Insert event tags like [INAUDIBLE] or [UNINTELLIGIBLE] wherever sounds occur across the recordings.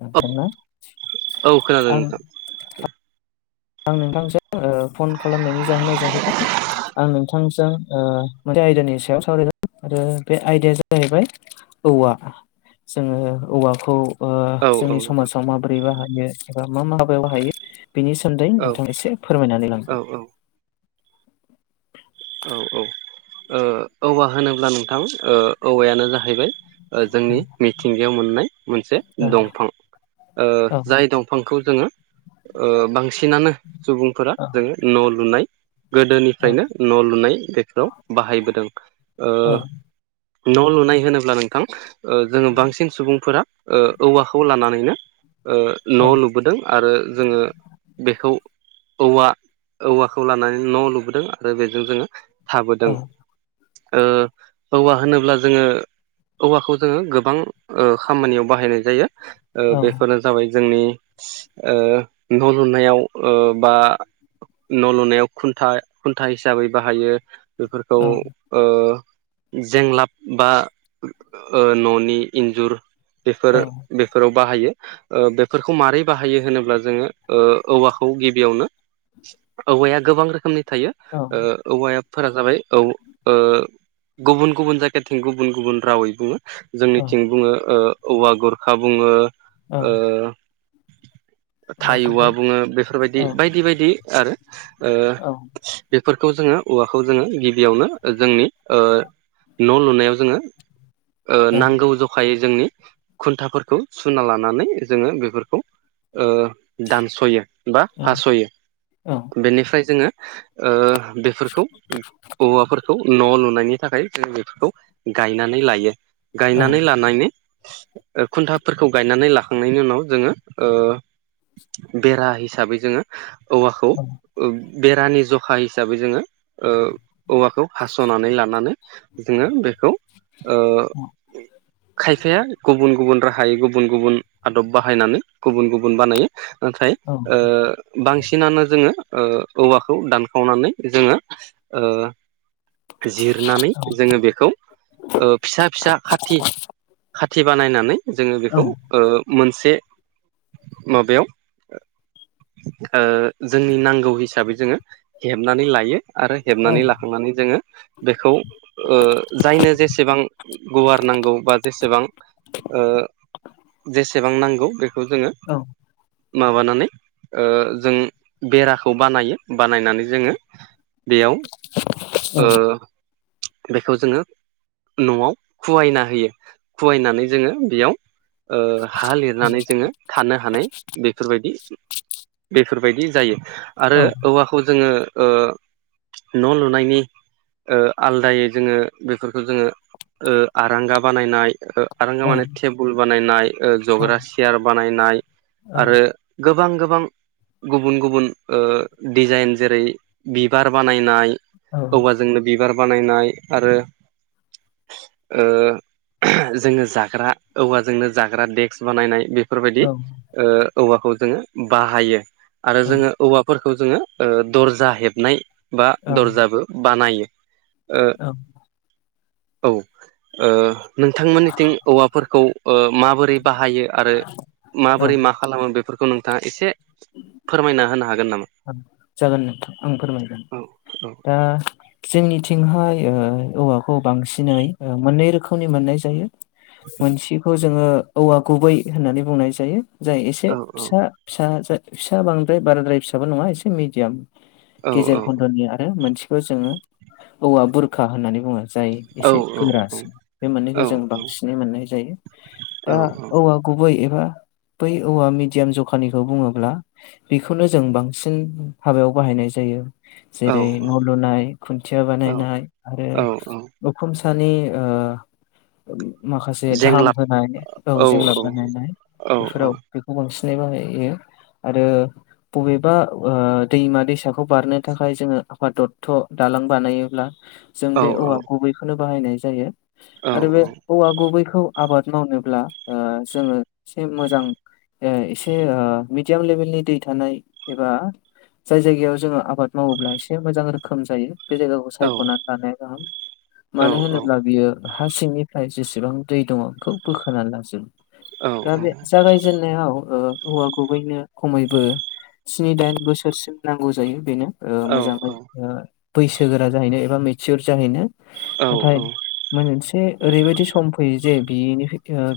ना औ औ खोनादों आं नोंथां। आं नोंथांसो ओ फन खालामनायनि जाहोना जाहैबाय आं नोंथांजों ओ मोनसे आयदानि सायाव सावरायगोन ओ आरो बे आयदाया जाहैबाय औवा जोङो औवाखौ ओ औ औ जोंनि नोंथां समाजाव माबोरै बाहायो एबा मा मा हाबायाव बाहायो बेनि सो मोन्दै औ नोंथाङा एसे फोरमायनानै औ लांदों। औ ओ औवा होनोब्ला नोंथां ओ औवायानो जाहैबाय ओ औ जोंनि मिथिंगायाव मोननाय मोनसे दंफां। ओ औ जाय दंफांखौ जोङो ओ बांसिनानो सुबुंफोरा औ जोङो न' लुनाय औ गोदोनिफ्रायनो न' लुनाय बेखौ बाहायबोदों, ओ औ न' लुनाय होनोब्ला नोंथां ओ जोङो बांसिन सुबुंफोरा ओ औवाखौ लानानैनो ओ औ न' लुबोदों। आरो जोङो बेखौ औवा औवाखौ लानानै न' लुबोदों आरो बेजों जोङो औ थाबोदों। ओ औवा होनोब्ला जोङो औवाखौ जोङो गोबां ओ खामानियाव बाहायनाय जायो, ओ औ बेफोरनो जाबाय जोंनि ओ न' लुनायाव ओ बा न' लुनायाव खुन्था खुन्था हिसाबै बाहायो। बेफोरखौ औ। ओ जेंलाब बा ओ न'नि इन्जुर। बेफोर औ बेफोराव बाहायो ओ बेफोरखौ मारै बाहायो होनोब्ला जोङो ओ औवाखौ गिबियावनो औवाया गोबां रोखोमनि थायो ओ औवायाफोरा जाबाय औ ओ गुबुन गुबुन जायगाथिं गुबुन गुबुन रावै बुङो। औ जोंनिथिं बुङो औवा गुरखा बुङो औ ओ औवा थायउवा गुबै बुङो, बेफोरबायदि औ बायदि बायदि आरो औ बेफोर खौ जोङो औवाखौ जोङो गिबियावनो जोंनि ओ न' लुनायाव जोङो ओ औ नांगौ जखायै जोंनि खुन्थाफोरखौ सुना लानानै जोङो बेफोरखौ ओ दानस'यो बा औ हास'यो औ बेनिफ्राय जोङो ओ बेफोरखौ औवाफोरखौ न' लुनायनि थाखाय जों बेफोरखौ गायनानै लायो। गायनानै लानायनि खुन्थाफोरखौ गायनानै लाखांनायनि उनाव जोङो ओ बेरा हिसाबै जोङो औवाखौ बेरानि जखा हिसाबै जोङो ओ औवाखौ हास'नानै लानानै जोङो बेखौ ओ खायफाया गुबुन गुबुन राहायै गुबुन गुबुन आदब बाहायनानै गुबुन गुबुन बानायो। नाथाय ओ बांसिनानो जोङो ओ औवाखौ दानखावनानै जोङो ओ जिरनानै जोङो बेखौ ओ फिसा फिसा खाथि खाथि बानायनानै जोङो बेखौ ओ मोनसे माबायाव जोंनि नांगौ हिसाबै जोङो हेबनानै लायो आरो हेबनानै ला जोङो बेखौ ओ जायनो जेसेबां गुवार नांगौ बा जेसेबां जेसेबां नांगौ बेखौ जोङो औ माबानानै जों बेराखौ बानायो बानायनानै जोङो बेयाव औ बेखौ जोङो न'आव खवायना होयो खवायनानै जोङो बेयाव ओ हा लिरनानै जोंङो थानो हानाय बेफोरबायदि बेफोरबायदि जायो आरो औ औवाखौजोंङो ओ न लु नायनि ओ आलदायै जोंङो बेफोरखौ जोंङो ओ आरांगा बानायनाय ओ आरांगा औ माने टेबोल बानायनाय औ जग्रा सियार बानायनाय औ आरो गोबां गोबां गोबां गुबुन गुबुन ओ डिजाइन जेरै बिबार बानायनाय औवाजोंनो बिबार बानायनाय आरो ओ जोंङो जाग्रा औवाजोंनो जाग्रा देक्स बानायनाय बे बेफोरबायदि ओं ओ औवाखौ जोंङो बाहायो आरो जोंङो औवाफोरखौ खौ ओ जोंङो दरजा हेबनाय बा दरजाबो बानायो औ औ ओ नोंथांमोननिथिं औवाफोरखौ ओ माबोरै बाहायो आरो ओं माबोरै मा खालामो बेफोरखौ नोंथाङा एसे फोरमायना होनो हागोन नामा जागोन नोंथां आं फोरमायगोन औ औ दा जोंनिथिंहाय ओ औवाखौ बांसिनै मोननै रोखोमनि मोननाय जायो मोनसेखौ जोंङो औवा गुबै होननानै बुंनाय जायो [INAUDIBLE] [INAUDIBLE] जाय एसे औ फिसा फिसा फिसा बांद्राय बाराद्राय फिसाबो नङा एसे मिडियाम औ गेजेर खन्दनि आरो मोनसेखौ जोंङो औवा बुरखा होननानै बुङो जाय औ एसे गोरासिन बे औ मोननैखौ जों बांसिनै मोननाय जायो दा औवा गुबै बै औवा मिडयाम जखानिखौ बुङोब्ला बेखौनो जों बांसिन हाबायाव बाहायनाय जायो औ जेरै न लुनाय खुन्थिया बानायनाय आरो औ औ उखुम नि ओ माखासे थाम जेंलाब होनाय औ जेंलाब बानायनाय औ बेफोराव बेखौ बांसिन बाहायो आरो बबेबा दैमा दैसाखौ बारनो थाखाय जोंङो आफाद दत्त दालां बानायोब्ला जों औ बे औ औवा गुबैखौनो बाहायनाय जायो आरो बे औवा गुबैखौ खौ आबाद मावनोब्ला ओ जोंङो एसे मोजां एसे मिडियाम लेभेलनि दै थानाय एबा जाय जायगायाव जोङो आबाद मावोब्ला एसे मोजां रोखोम जायो बे जायगाखौ सायखनानै लानाया गाहाम मानो होनोब्ला बियो हा सिंनिफ्राय जेसेबां दै दङ बेखौ बोखोना लाजोबो दा बे जागायजेननायाव हौवा गुबैनो खमैबो स्नि दाइन बोसोरसिम नांगौ जायो बेनो ओ मोजाङैहोजोबनो बैसोगोरा जाहैनो एबा मेचयर जाहैनो नाथाय मोनसे ओरैबायदि सम फैयो जे बिनि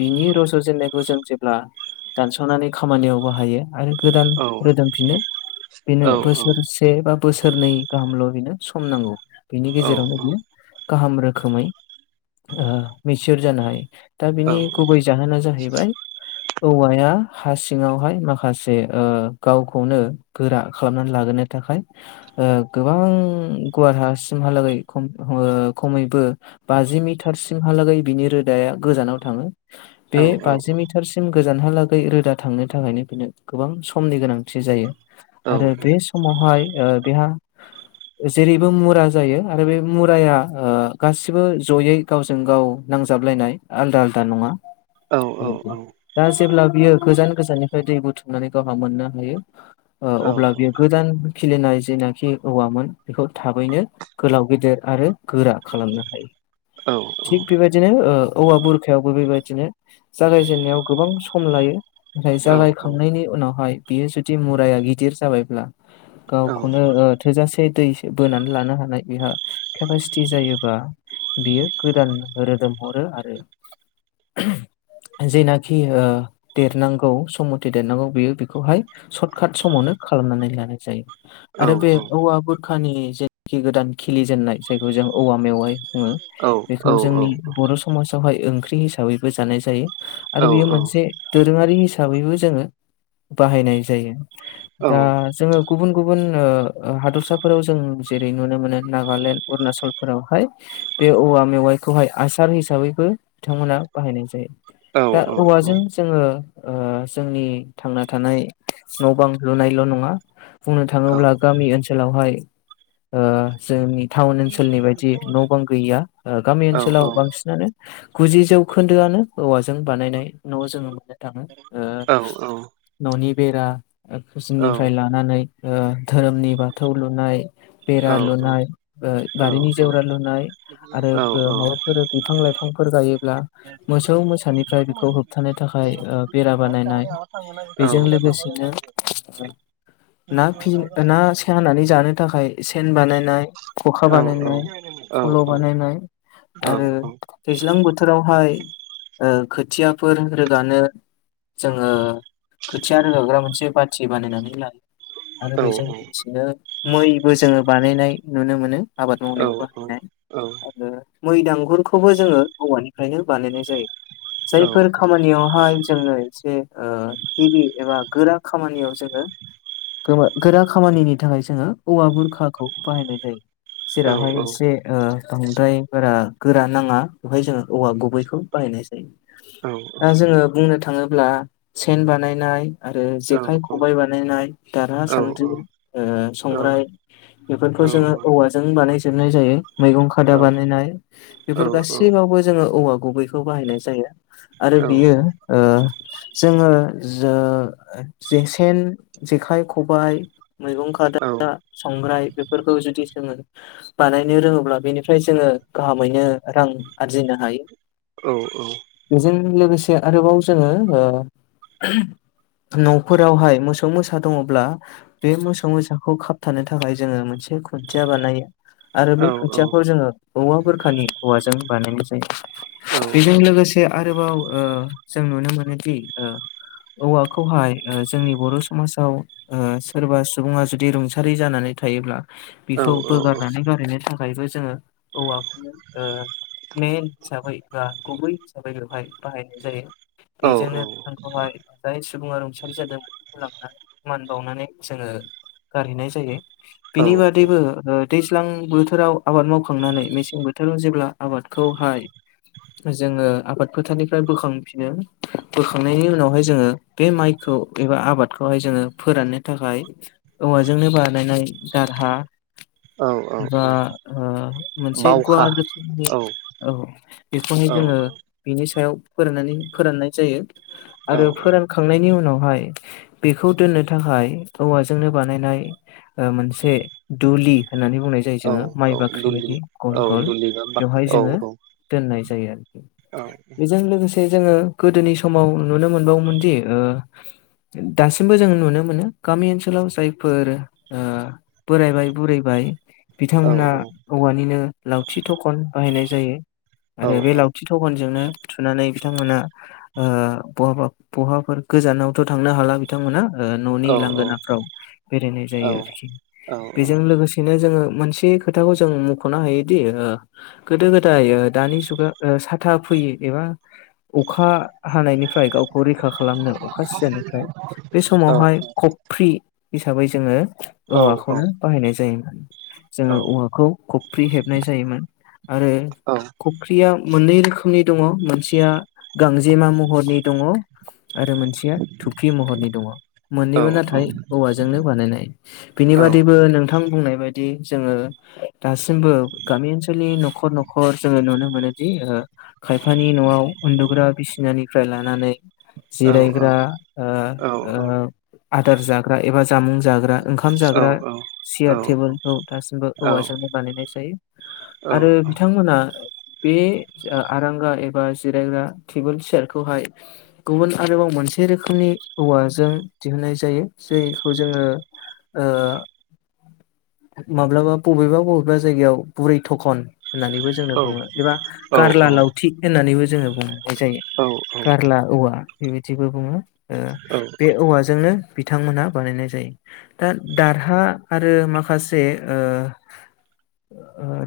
बिनि रजजेनन्नायखौ जों जेब्ला दानसनानै खामानियाव बाहायो आरो गोदान रोदोमफिनो बेनो बोसोरसे बोसोरनै गाहामल बिनो सम नांगौ बेनि गेजेरावनो बियो गाहाम रोखोमै मिसोर जानाय दा बिनि गुबै जाहोना जाहैबाय औवाया हा सिङावहाय माखासे ओ गावखौनो गोरा खालामनानै लागोनो थाखाय ओ गोबां गुवारहासिम हालाखै खमैबो बाजि मिटारसिमहालागै बिनि रोदाया गोजानाव थाङो बे बाजि मिटारसिम गोजानहालागै रोदा थांनो थाखायनो बेनो गोबां सम समनि गोनांथि जायो आरो बे समावहाय बेहा जेरैबो मुरा जायो आरो बे मुराया ओ गासिबो जयै गावजों गाव नांजाबलायनाय आलदा आलदा नङा बेबायदि दा जेब्ला बियो गोजान गोजाननिफ्राय दै बुथुमनानै जहा मोननो हायो अब्ला बियो गोजान खिलिनाय जेनाखि औवामोन बेखौ थाबैनो गोलाव गेदेर आरो गोरा खालामनो हायो थिक बेबायदिनो ओ औवा बुरखायावबो बेबायदिनो जागायजेनन्नायाव गोबां सम लायो नाथाय जागायखांनायनि उनावहाय बियो जुदि मुराया गिदिर जाबायब्ला गावखौनो ओ थोजासे दै सो बोन- नानै लानो हानाय बेहा केपासि जायोबा बियो गोदान रोदोम हरो आरो जेनाखि ओ देरनांगौ सममथि देरनांगौ बेयो बेखौहाय सर्ट काट समावनो खालामनानै लानाय जायो आरो बे औवा बुरखानि जेखि गोदान खिलि जेननाय जायखौ जों औवा मेवाय बुङो बेखौ जोंनि बर' समाज आवहाय ओंख्रि हिसाबैबो जानाय जायो आरो बेयो मोनसे दोरोङारि हिसाबैबो जोङो [UNINTELLIGIBLE] बाहायनाय जायो दा जोङो गुबुन गुबुन ओ हादरसाफोराव जों जेरै नुनो मोनो नागालेण्ड अरुणाचलफोरावहाय बे औवा मेवाइखौहाय हासार हिसाबैबो बिथांमोना बाहायनाय जायो दा औवाजों जोङो ओ जोंनि थांना थानाय न' बां लुनायल' नङा बुंनो थाङोब्ला गामि ओनसोलावहाय ओ जोंनि टाउन ओनसोलनि बायदि न' बां गैया ओ गामि ओनसोलाव बांसिनानो गुजि जौखोन्दोआनो औवाजों बानायनाय न' जोङो मोननो थाङो ओ औ औ न'नि बेरा ओखोसिं निफ्राय लानानै ओ धोरोमनि बाथौ लुनाय बे आ लुनाय बारिनि जेवरा लुनाय आरोबो माबाफोर बिफां लाइफांफोर गायोब्ला मोसौ मोसानिफ्राय बेखौ होबथानो थाखाय आय ओ माय बेरा बानायनाय बेजों लोगोसेनो ना फि ना सानानै जानो थाखाय सेन बानायनाय खखा बानायनाय फल' बानायनाय आरो दैज्लां बोथोरावहाय ओ खोथियाफोर रोगानो जोङो खोथिया रोगाग्रा मोनसे बाथि बानायनानै लायो आरो बेजों लोगोसेनो मैबो जोङो बानायनाय नुनो मोनो आबाद मावनायाव बाहायनाय आरो मै दांगुरखौबो जोङो औवानिफ्रायनो बानायनाय जायो जायफोर खामानियावहाय जोंनो एसे ओ हिबि एबा गोरा खामानियाव जोङो गोमा गोरा खामानिनि थाखाय जोङो औवा बुरखाखौ बाहायनाय जायो बावखा जेरावहाय औ एसे बांद्राय गोरा गोरा नाङा बेवहाय जोङो औवा गुबैखौ बाहाय नाय जायो दा जोङो बुंनो थाङोब्ला सेनबानाय- बानायनाय आरो जेखाइ खबाइ बानायनाय दारा सान्द्रि ओ संग्राय बेफोरखौ जोङो औवाजों बानायजोबनाय जायो मैगं खादा बानायनाय बेफोर गासैयाव बो जोङो औवा गुबैखौ बाहायनाय जायो आरो बियो ओ जोङो ज जेखेन जेखाइ खबाइ मैगं खादा सं ग्राय बेफोरखौ जुदि जोङो बानायनो रोङोब्ला बेनिफ्राय जोङो गाहामैनो रां आरजिनो हायो औ बेजों लोगोसे आरोबाव जोङो ओ न'फोरावहाय मोसौ मोसा दङब्ला बे मोसौ मोसाखौ खाबथानो थाखाय जोङो मोनसे खुदिया बानायो आरो बे खुन्थियाखौ जोङो औवा बोरखानि हौवाजों बानायनाय जायो। बेजों लोगोसे आरोबाव ओ जों नुनो मोनोदि ओ औवाखौहाय ओ जोंनि बर' समाजाव ओ सोरबा सुबुङा जुदि रुंसारि जाना नानै थायोब्ला बेखौ बोगारनानै गारहनो थाखायबो जोङो औवाखौनो ओ मेन हिसाबै बा गुबै हिसाबै बेवहाय बाहायनाय जायो बेजोंनो बेहाय जाय सुबुङा रुंसारि जादों मुलामफा मान बावनानै जोङो गारहैनाय जायो बिनि बादैबो ओ दैज्लां बोथोराव आबाद मावखांनानै मेसें बो जों जेब्ला आबादखौहाय जोङो आबाद फोथारनिफ्राय बोखांफिनो बोखां बेनि उनावहाय जोङो बे माइखौ एबा आबादखौहाय जोङो फोराननो थाखाय औवाजोंनो बे बानायनाय दारहा बा ओ मोनसे गुवाल रोखोमनि औ औ बेखौहाय जोङो बिनि सायाव फोराननानै फोराननाय जायो। आरो फोरानखांनायनि उनावहाय बेखौ दोननो थाखाय औवाजोंनो बानायनाय। मोनसे दुलि होननानै बुंनाय जायो औ जोङो माइ औ बाख्रि दुलि बायदि गल औ गल दुलि बा बाख्रि बेवहाय औ जोङो औ दोननाय जायो आरोखि औ बेजों लोगोसे जोङो गोदोनि समाव नुनो मोनबावोमोन दि ओ दासिमबो जों नुनो मोनो गामि ओनसोलाव जायफोर ओ बोरायबाय बुरैबाय औ बिथांमोना औवानिनो लावथि थखन बाहायनाय जायो। औ आरो बे लावथि थगनजोंनो थुनानै बिथांमोना ओ बहाबा बहाफोर गोजानावथ' थांनो हाला बिथांमोना ओ न'नि औ औ लांगोनाफ्राव बेरायनो। औ जायो आरोखि औ बेजों लोगोसेनो जोङो मोनसे खोथाखौ जों मख'नो हायोदि ओ गोदो गोदाय दानि जुगा ओ साथा फैयो एबा अखा हानायनिफ्राय गावखौ रैखा खालामनो अखा सिजानिफ्राय बे समावहाय औ कफ्रि हिसाबै जोङो औ औवाखौनो बाहायनाय जायोमोन। जोङो औवाखौ खफ्रि हेबनाय जायोमोन। आरो औ फुख्रिया मोननै रोखोमनि दङ मोनसेया गांजे मा महरनि दङ। आरो मोनसेया थुखि महरनि दङ मोननैबो नाथाय औवाजोंनो बानायनाय बेनि बेबादिबो नोंथां बुंनाय बायदि जोङो दासिमबो गामि ओनसोलनि न'खर न'खर जोङो नुनो मोनोदि ओ खायफानि न'आव उन्दुग्रा बिसिनानिफ्राय लानानै। जिरायग्रा ओ औ ओ औ आदार जाग्रा एबा जामुं जाग्रा ओंखाम औ जाग्रा औ सियार टेबोलखौ दासिमबो औवाजोंनो बानायनाय जायो। आरो बिथांमोना बे आरांगा एबा जिरायग्रा बेफोर बिसार खौहाय गुबुन आरोबाव मोनसे रोखोमनि औवाजों दिहुननाय जायो। दैखौ जोङो ओ माब्लाबा बबेबा बबेबा जायगायाव बुरै थखन होननानैबो जोंनो बुङो एबा गारला लावथिख होन्नानैबो जोङो बुंनाय जायो। गारला औवा बेबायदिबो बुङो ओ बे औवाजोंनो बिथांमोनहा बानायनाय जायो। दा दारहा आरो माखासे ओ ओ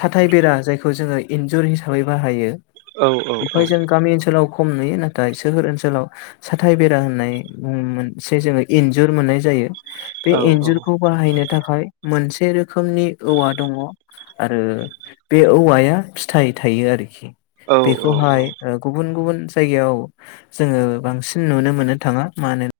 साथाय बेरा जायखौ जोङो इन्जुर हिसाबै बाहायो बिफ्राय जों गामि ओनसोलाव खम नुयो नाथाय सोहोर ओनसोलाव साथाइ बेरा होननाय मोनसे जों इन्जुर मोननाय जायो बे इन्जुरखौ बाहायनो थाखाय मोनसे रोखोमनि औवा दङ आरो बे औवाया फिथाइ थायो आरोखि औ औ औ। बेखौहाय ओ गुबुन गुबुन जायगायाव जोङो बांसिन नुनो मोननो थाङा मानो